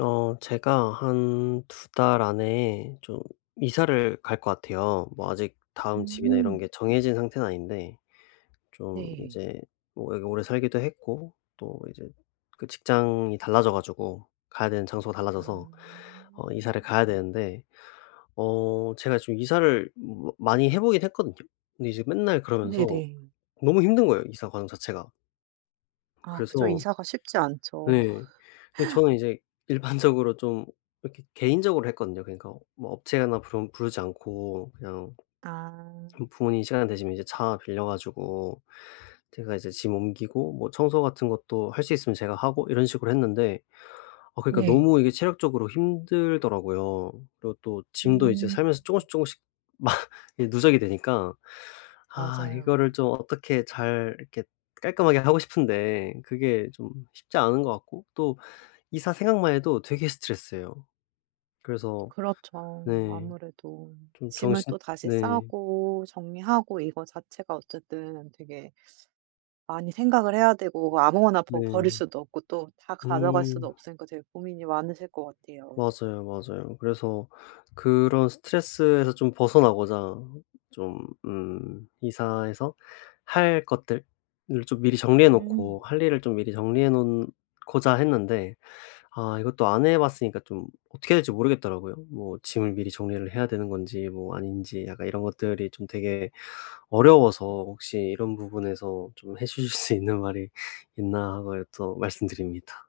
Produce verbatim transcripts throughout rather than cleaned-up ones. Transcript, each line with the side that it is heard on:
left: 어 제가 한 두 달 안에 좀 이사를 갈 것 같아요. 뭐 아직 다음 집이나 이런
right: 음.
left: 게 정해진 상태는 아닌데 좀
right: 네.
left: 이제 뭐 여기 오래 살기도 했고 또 이제 그 직장이 달라져 가지고 가야 되는 장소가
right: 아.
left: 달라져서 어 이사를 가야 되는데 어 제가 좀 이사를 뭐 많이 해 보긴 했거든요. 근데 이제 맨날 그러면서
right: 네네.
left: 너무 힘든 거예요, 이사 과정 자체가.
right: 아 그죠.
left: 그래서
right: 이사가 쉽지 않죠.
left: 네. 근데 저는 이제 일반적으로 좀 이렇게 개인적으로 했거든요. 그러니까 뭐 업체나 부르 부르지 않고 그냥
right: 아.
left: 부모님 시간 되시면 이제 차 빌려 가지고 제가 이제 짐 옮기고 뭐 청소 같은 것도 할 수 있으면 제가 하고 이런 식으로 했는데 아 그러니까
right: 네.
left: 너무 이게 체력적으로 힘들더라고요. 그리고 또 짐도 이제
right: 음.
left: 살면서 조금씩 조금씩 막 이게 누적이 되니까 아
right: 맞아요.
left: 이거를 좀 어떻게 잘 이렇게 깔끔하게 하고 싶은데 그게 좀 쉽지 않은 것 같고 또 이사 생각만 해도 되게 스트레스예요. 그래서
right: 그렇죠.
left: 네.
right: 아무래도
left: 좀
right: 짐을
left: 정신
right: 또 다시
left: 네.
right: 싸고 정리하고 이거 자체가 어쨌든 되게 많이 생각을 해야 되고 아무거나 버 버릴
left: 네.
right: 수도 없고 또 다 가져갈 수도
left: 음.
right: 없으니까 되게 고민이 많으실 것 같아요.
left: 맞아요, 맞아요. 그래서 그런 스트레스에서 좀 벗어나고자 좀 음 이사해서 할 것들을 좀 미리 정리해 놓고
right: 음.
left: 할 일을 좀 미리 정리해 놓고자 했는데 아 이것도 안 해 봤으니까 좀 어떻게 해야 될지 모르겠더라고요. 뭐 짐을 미리 정리를 해야 되는 건지 뭐 아닌지 약간 이런 것들이 좀 되게 어려워서 혹시 이런 부분에서 좀 해 주실 수 있는 말이 있나 하고 또 말씀드립니다.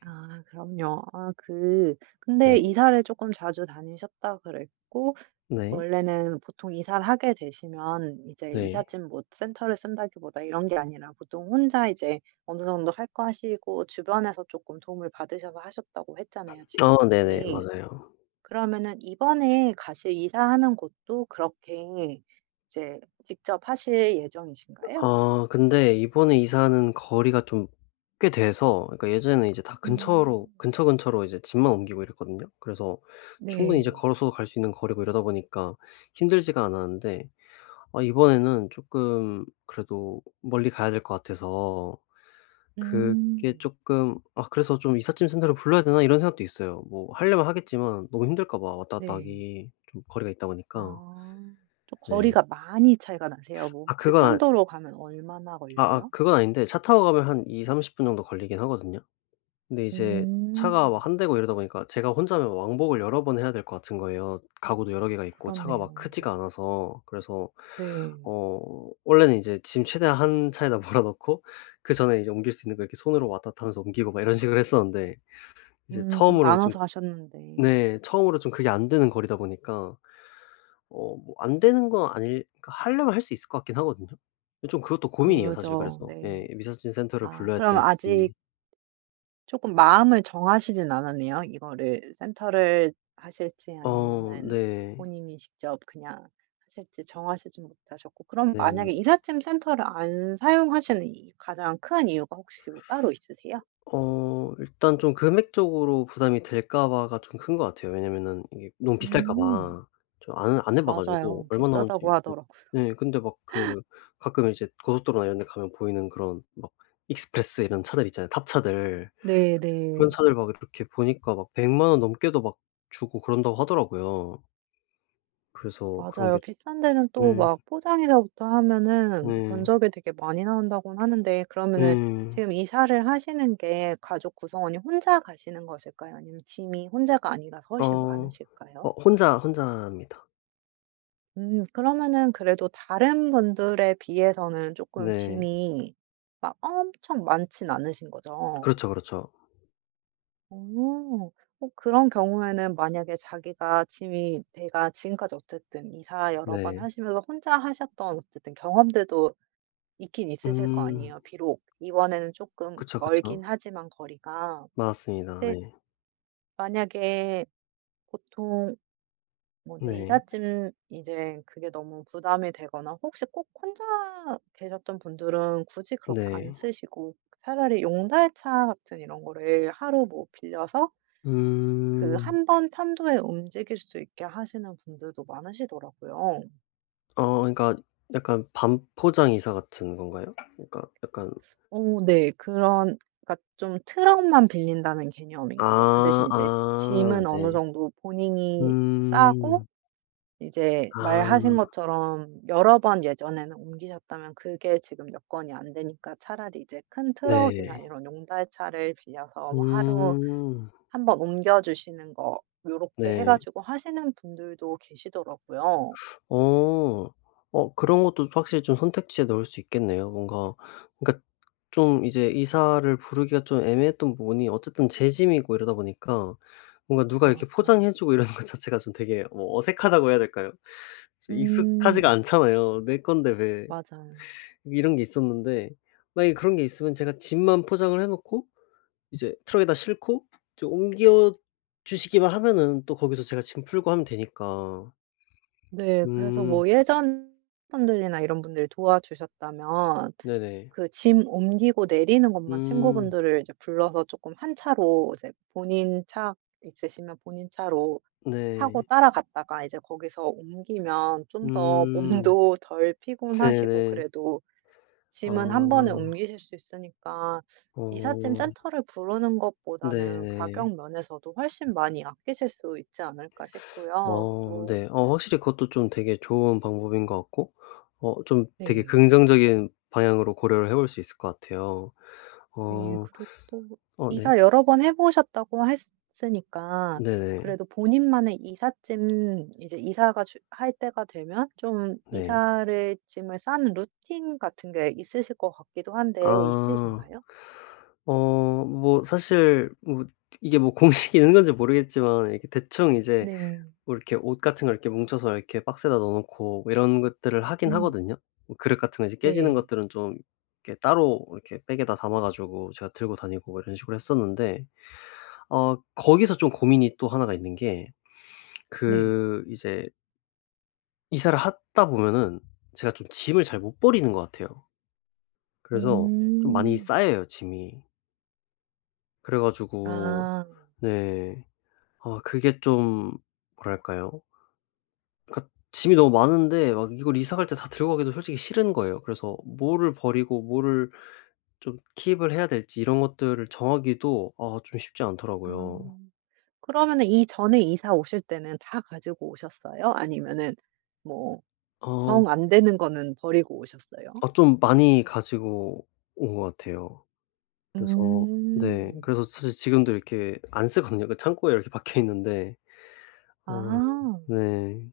right: 아 그럼요. 아 그 근데
left: 네.
right: 이사를 조금 자주 다니셨다 그랬고
left: 네.
right: 원래는 보통 이사를 하게 되시면 이제
left: 네.
right: 이삿짐 뭐 센터를 쓴다기보다 이런 게 아니라 보통 혼자 이제 어느 정도 할 거 하시고 주변에서 조금 도움을 받으셔서 하셨다고 했잖아요,
left: 아 네네.
right: 지금까지.
left: 맞아요.
right: 그러면은 이번에 가실 이사하는 곳도 그렇게 이제 직접 하실 예정이신가요?
left: 아 근데 이번에 이사하는 거리가 좀 꽤 돼서 그러니까 예전에는 이제 다 근처로
right: 음.
left: 근처, 근처로 이제 짐만 옮기고 이랬거든요. 그래서 충분히 이제
right: 네.
left: 걸어서도 갈 수 있는 거리고 이러다 보니까 힘들지가 않았는데 어 이번에는 조금 그래도 멀리 가야 될 것 같아서 그게
right: 음.
left: 조금 아 그래서 좀 '이삿짐 센터를 불러야 되나?' 이런 생각도 있어요. 뭐 하려면 하겠지만 너무 힘들까 봐 왔다 갔다
right: 네.
left: 하기 좀 거리가 있다 보니까.
right: 아. 좀
left: 네.
right: 거리가 많이 차이가 나세요? 뭐
left: 아
right: 혹시
left: 그건
right: 편도로 가면 얼마나
left: 아 아아
right: 걸려요?
left: 그건 아닌데 차 타고 가면 한 이삼십 분 정도 걸리긴 하거든요. 근데 이제 차가
right: 음.
left: 막 한 대고 이러다 보니까 제가 혼자면 왕복을 여러 번 해야 될 것 같은 거예요. 가구도 여러 개가 있고 차가
right: 그렇네요.
left: 막 크지가 않아서. 그래서
right: 네.
left: 어 원래는 이제 짐 최대한 한 차에다 몰아 넣고 그전에 이제 옮길 수 있는 거 이렇게 손으로 왔다 갔다 하면서 옮기고 막 이런 식으로 했었는데 이제
right: 음 좀
left: 처음으로 좀
right: 나눠서 하셨는데.
left: 네 처음으로 좀 그게 안 되는 거리다 보니까 어 뭐 안 되는 건 아닐 그러니까 하려면 할 수 있을 것 같긴 하거든요. 좀 그것도 고민이에요 사실
right: 그죠.
left: 그래서.
right: 네.
left: 예 미사진 센터를
right: 아
left: 불러야
right: 그럼 아직
left: 될지.
right: 조금 마음을 정하시진 않았네요. 이거를 센터를 하실지
left: 어
right: 아니면은
left: 네.
right: 본인이 직접 그냥 하실지 정하시진 못하셨고 그럼
left: 네.
right: 만약에 이삿짐 센터를 안 사용하시는 이 가장 큰 이유가 혹시 뭐 따로 있으세요?
left: 어 일단 좀 금액적으로 부담이 될까 봐가 좀 큰 것 같아요. 왜냐면은 이게 너무 비쌀까 음.
right: 음.
left: 봐. 저 안 안 해봐 가지고
right: 맞아요.
left: 얼마
right: 비싸다고
left: 나오는지 막
right: 하더라고요.
left: 예 근데 막 그 가끔 이제 고속도로나 이런 데 가면 보이는 그런 막 익스프레스 이런 차들 있잖아요, 탑차들. 그런
right: 네네.
left: 차들 막 이렇게 보니까 막 백 원 넘게도 막 주고 그런다고 하더라고요. 그래서 그런
right: 맞아요.
left: 게
right: 비싼 데는 또
left: 예
right: 막 포장해서부터 하면은
left: 네.
right: 견적이 되게 많이 나온다고는 하는데
left: 예.
right: 그러면은 지금 이사를 하시는 게 가족 구성원이 혼자 가시는 것일까요? 아니면 짐이 혼자가 아니라서 훨씬
left: 어. 어
right: 많으실까요?
left: 혼자 혼자입니다.
right: 음 그러면은 그래도 다른 분들에 비해서는 조금
left: 네.
right: 짐이 막 엄청 많진 않으신 거죠?
left: 그렇죠, 그렇죠.
right: 오. 어 그런 경우에는 만약에 자기가 짐이 내가 지금까지 어쨌든 이사 여러 번
left: 네.
right: 하시면서 혼자 하셨던 어쨌든 경험들도 있긴 있으실 거
left: 음.
right: 아니에요. 비록 이번에는 조금
left: 그쵸, 그쵸.
right: 멀긴 하지만 거리가.
left: 맞습니다.
right: 근데
left: 네.
right: 만약에 보통 뭐 이제
left: 네.
right: 이삿짐 이제 그게 너무 부담이 되거나 혹시 꼭 혼자 계셨던 분들은 굳이 그렇게 안
left: 네.
right: 쓰시고 차라리 용달차 같은 이런 거를 하루 뭐 빌려서 그
left: 음.
right: 한 번 편도에 움직일 수 있게 하시는 분들도 많으시더라고요.
left: 어 그러니까 약간 반포장 이사 같은 건가요? 그러니까 약간
right: 어 네. 그런 그러니까 좀 트럭만 빌린다는 개념인
left: 아
right: 거죠. 그 대신 이제
left: 아
right: 짐은 어느
left: 네.
right: 정도 본인이 싸고
left: 음.
right: 이제 말하신
left: 아
right: 것처럼 여러 번 예전에는 옮기셨다면 그게 지금 여건이 안 되니까 차라리 이제 큰 트럭이나
left: 네.
right: 이런 용달차를 빌려서 뭐 하루
left: 음.
right: 한 번 옮겨 주시는 거 요렇게 해
left: 네.
right: 가지고 하시는 분들도 계시더라고요.
left: 어. 어 그런 것도 확실히 좀 선택지에 넣을 수 있겠네요. 뭔가 그러니까 좀 이제 이사를 부르기가 좀 애매했던 부분이 어쨌든 제 짐이고 이러다 보니까 뭔가 누가 이렇게 포장해
right: 맞아요.
left: 주고 이러는 것 자체가 좀 되게 뭐 어색하다고 해야 될까요? 좀
right: 음.
left: 익숙하지가 않잖아요. '내 건데 왜.'
right: 맞아요.
left: 이런 게 있었는데 만약에 그런 게 있으면 제가 짐만 포장을 해 놓고 이제 트럭에다 싣고 이제 옮겨 주시기만 하면은 또 거기서 제가 짐 풀고 하면 되니까.
right: 네. 그래서
left: 음.
right: 뭐 예전 분들이나 이런 분들이 도와주셨다면
left: 네네.
right: 그 짐 옮기고 내리는 것만
left: 음.
right: 친구분들을 이제 불러서 조금 한 차로 이제 본인 차 있으시면 본인 차로 타고
left: 네.
right: 따라갔다가 이제 거기서 옮기면 좀 더
left: 음.
right: 몸도 덜 피곤하시고
left: 네네.
right: 그래도 짐은 한 번에
left: 아.
right: 옮기실 수 있으니까 이삿짐
left: 어.
right: 센터를 부르는 것보다는
left: 네네.
right: 가격 면에서도 훨씬 많이 아끼실 수 있지 않을까 싶고요.
left: 어
right: 또
left: 네. 어 확실히 그것도 좀 되게 좋은 방법인 것 같고 어 좀 되게
right: 네.
left: 긍정적인 방향으로 고려를 해볼 수 있을 것 같아요.
right: 네.
left: 어.
right: 그리고 또
left: 어 네.
right: 이사 여러 번 해 보셨다고 했으니까
left: 네네.
right: 그래도 본인만의 이삿짐 이제 이사가 주 할 때가 되면 좀
left: 네.
right: 이사를 짐을 싸는 루틴 같은 게 있으실 것 같기도 한데
left: 아.
right: 있으신가요?
left: 어뭐 사실 뭐 이게 뭐 공식이 있는 건지 모르겠지만 이렇게 대충 이제
right: 네.
left: 뭐 이렇게 옷 같은 걸 이렇게 뭉쳐서 이렇게 박스에다 넣어 놓고 뭐 이런 것들을 하긴
right: 음.
left: 하거든요. 뭐 그릇 같은 거 이제 깨지는
right: 네.
left: 것들은 좀 이렇게 따로 이렇게 백에다 담아 가지고 제가 들고 다니고 뭐 이런 식으로 했었는데 어 거기서 좀 고민이 또 하나가 있는 게
right: 네.
left: 그 이제 이사를 하다 보면은 제가 좀 짐을 잘 못 버리는 것 같아요. 그래서 좀 많이
right: 음.
left: 쌓여요, 짐이. 그래 가지고
right: 아.
left: 네. 아 그게 좀 뭐랄까요? 그러니까 짐이 너무 많은데 막 이걸 이사 갈 때 다 들고 가기도 솔직히 싫은 거예요. 그래서 뭐를 버리고 뭐를 좀 킵을 해야 될지 이런 것들을 정하기도 아 좀 쉽지 않더라고요.
right: 아. 그러면은 이전에 이사 오실 때는 다 가지고 오셨어요? 아니면은 뭐
left: 어.
right: 정 안 되는 거는 버리고 오셨어요?
left: 아 좀 많이 가지고 온 것 같아요. 그래서 네.
right: 음.
left: 그래서 사실 지금도 이렇게 안 쓰거든요. 그 창고에 이렇게 박혀 있는데. 어
right: 아.
left: 네.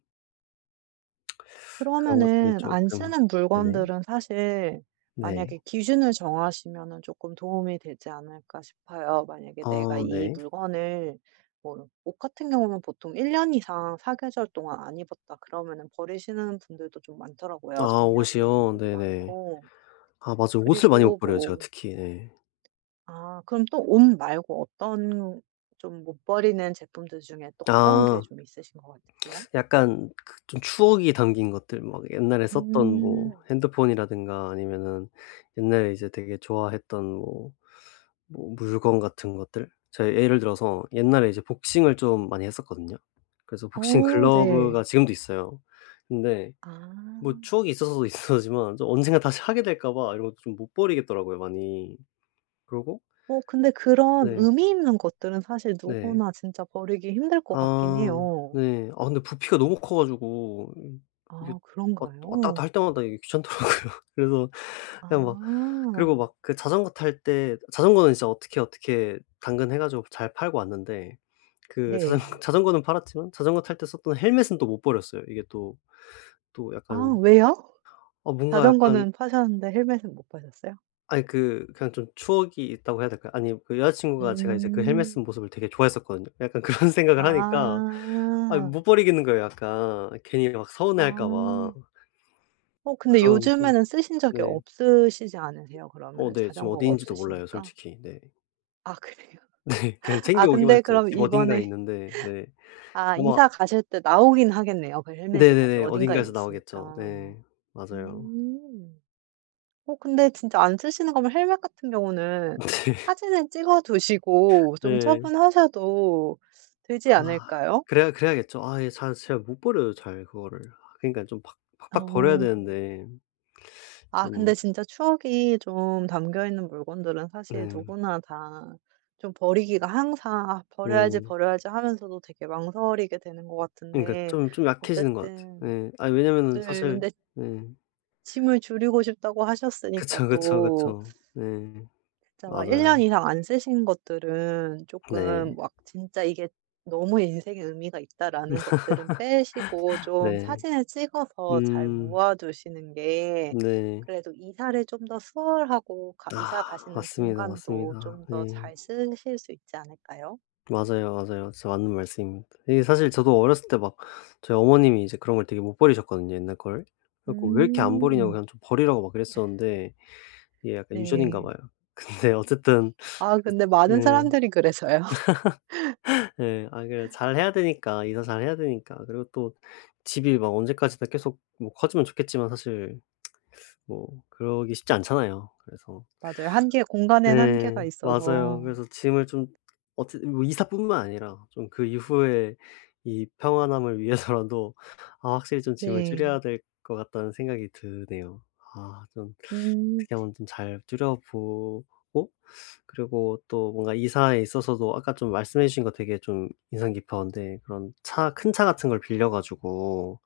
left: 그런 것들이
right: 그러면은 안
left: 쪼끔
right: 쓰는
left: 네네.
right: 물건들은 사실
left: 네.
right: 만약에 기준을 정하시면은 금 도움이 되지 않을까 싶어요. 만약에 내가
left: 아
right: 이
left: 네.
right: 물건을 뭐 옷 같은 경우는 보통 일 년 이상 사계절 동안 안 입었다 그러면은 버리시는 분들도 좀 많더라고요.
left: 아
right: 정리하시는
left: 옷이요?
right: 분들도
left: 네네.
right: 많고.
left: 아 맞아요. 옷을 많이 못
right: 그리고
left: 버려요 제가
right: 뭐
left: 특히. 예.
right: 아 그럼 또 옷 말고 어떤 좀 못 버리는 제품들 중에 또 어떤 게
left: 아.
right: 좀 있으신 것 같으세요?
left: 약간 그 좀 추억이 담긴 것들 막 옛날에 썼던
right: 음.
left: 뭐 핸드폰이라든가 아니면은 옛날에 이제 되게 좋아했던 뭐 뭐 물건 같은 것들. 제가 예를 들어서 옛날에 이제 복싱을 좀 많이 했었거든요. 그래서 복싱
right: 어 네.
left: 글러브가 지금도 있어요. 근데 뭐
right: 아.
left: 추억이 있어서도 있었지만 좀 언젠가 다시 하게 될까 봐 이런 것도 좀 못 버리겠더라고요 많이. 그러고
right: 어 근데 그런
left: 네.
right: 의미 있는 것들은 사실
left: 네.
right: 누구나 진짜 버리기 힘들 것 같긴
left: 아
right: 해요.
left: 네. 아 근데 부피가 너무 커 가지고 음 이게
right: 아
left: 왔 왔다 갔다
right: 그런가요?
left: 할 때마다 이게 귀찮더라고요. 그래서
right: 아
left: 그냥 막 그리고 막 그 자전거 탈 때 자전거는 진짜 어떻게, 어떻게 당근해 가지고 잘 팔고 왔는데 그
right: 네.
left: 자전거 자전거는 팔았지만 자전거 탈 때 썼던 헬멧은 또 못 버렸어요. 이게 또 또
right: 아
left: 약간
right: 왜요?
left: 아 뭔가 약간
right: 자전거는 파셨는데 헬멧은 못 파셨어요?
left: 아니 그 그냥 좀 추억이 있다고 해야 될까요? 아니 그 여자 친구가 제가 이제 그 헬멧 쓴
right: 음.
left: 모습을 되게 좋아했었거든요. 약간 그런 생각을 하니까 아
right: 아.
left: 못 버리겠는 거예요 약간. 괜히 막
right: 아.
left: 서운해할까 봐.
right: 어 근데
left: 그런 좀
right: 요즘에는 쓰신 적이
left: 네.
right: 없으시지 않으세요?
left: 어
right: 그러면은
left: 네. 지금
right: 자전거가
left: 어디인지도 몰라요
right: 없으시니까?
left: 솔직히. 네.
right: 아 그래요?
left: 네. 그냥
right: 아
left: 챙겨 오기만
right: 근데
left: 했어요.
right: 그럼
left: 집 어딘가에
right: 이번에
left: 있는데 네.
right: 아
left: 아마
right: 이사 가실 때 나오긴 하겠네요. 그 헬멧이 다시
left: 네네네.
right: 어딘가에
left: 어딘가에서 나오겠죠.
right: 있으니까.
left: 네. 맞아요.
right: 음. 어 근데 진짜 안 쓰시는 거면 헬멧 같은 경우는
left: 네.
right: 사진을 찍어 두시고 좀
left: 네.
right: 처분하셔도 되지
left: 아.
right: 않을까요?
left: 그래야 그래야겠죠. 아 예 잘 제가 못 버려요 잘 그거를. 그러니까 좀 팍 팍팍 버려야
right: 어.
left: 되는데
right: 아
left: 좀
right: 근데 진짜 추억이 좀 담겨 있는 물건들은 사실
left: 네.
right: 누구나 다 좀 버리기가 항상 '아 버려야지,
left: 네.
right: 버려야지.' 하면서도 되게 망설이게 되는 것
left: 그러니까
right: 같은데
left: 좀 좀 약해지는 것
right: 어쨌든
left: 같아요. 네. 아니 왜냐면은
right: 네
left: 사실
right: 근데
left: 네.
right: 짐을 줄이고 싶다고 하셨으니까
left: 그쵸, 그쵸,
right: 또
left: 그쵸. 네.
right: 진짜 막 일 년
left: 맞아요.
right: 이상 안 쓰신 것들은 조금
left: 네.
right: 막 진짜 이게 '너무 인생에 의미가 있다.'라는 것들은 빼시고 좀
left: 네.
right: 사진을 찍어서 잘
left: 음.
right: 모아 두시는 게
left: 네.
right: 그래도 이사를 좀 더 수월하고 가 이사
left: 아
right: 가시는
left: 맞습니다,
right: 공간도
left: 맞습니다.
right: 좀 더
left: 네.
right: 잘 쓰실 수 있지 않을까요?
left: 맞아요, 맞아요. 진짜 맞는 말씀입니다. 이게 사실 저도 어렸을 때 막 저희 어머님이 이제 그런 걸 되게 못 버리셨거든요, 옛날 걸. 그래 갖고 "왜 이렇게 안 버리냐."고
right: 음.
left: 그냥 좀 버리라고 막 그랬었는데 이게 약간 유전인가
right: 네.
left: 봐요. 근데 어쨌든
right: 아 근데
left: 네.
right: 많은 사람들이 그래서요.
left: 예. 아 그래 잘해야 되니까, 이사 잘해야 되니까. 그리고 또 집이 막 언제까지나 계속 뭐 커지면 좋겠지만 사실 뭐 그러기 쉽지 않잖아요. 그래서
right: 맞아요. 한계 공간엔 한계가
left: 네, 맞아요.
right: 있어서.
left: 그래서 짐을 좀 어찌 뭐 이사뿐만 아니라 좀 그 이후에 이 평안함을 위해서라도 아 확실히 좀 짐을
right: 네.
left: 줄여야 될 것 같다는 생각이 드네요. 아 좀
right: 음.
left: 어떻게 하면 좀 잘 줄여 보고 그리고 또 뭔가 이사에 있어서도 아까 좀 말씀해 주신 거 되게 좀 인상 깊었는데 그런 차 큰 차 같은 걸 빌려 가지고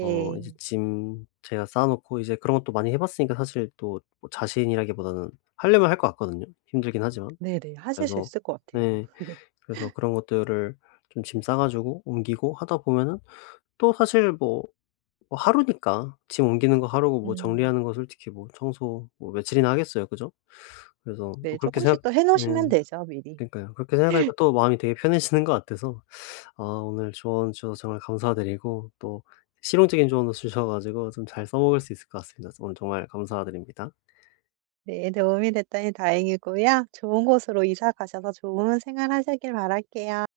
left: 어 이제 짐 제가 쌓아 놓고 이제 그런 것도 많이 해 봤으니까 사실 또 뭐 자신이라기보다는 하려면 할 것 같거든요, 힘들긴 하지만.
right: 네네. 하실 수
left: 그래서
right: 있을 것 같아요.
left: 네. 그래서 그런 것들을 좀 짐 싸 가지고 옮기고 하다 보면은 또 사실 뭐 뭐 하루니까 짐 옮기는 거 하루고 뭐
right: 음.
left: 정리하는 거 솔직히 뭐 청소 뭐 며칠이나 하겠어요. 그죠? 그래서
right: 네.
left: 또
right: 조
left: 그렇게
right: 금씩
left: 생각
right: 또 해
left: 네.
right: 놓으시면 되죠 미리.
left: 그니까요. 그렇게 생각하니까 또 마음이 되게 편해지는 것 같아서 아 오늘 조언 주셔서 정말 감사드리고 또 실용적인 조언도 주셔 가지고 좀 잘 써먹을 수 있을 것 같습니다. 오늘 정말 감사드립니다.
right: 네. 도움이 됐다니 다행이고요. 좋은 곳으로 이사 가셔서 좋은 생활하시길 바랄게요.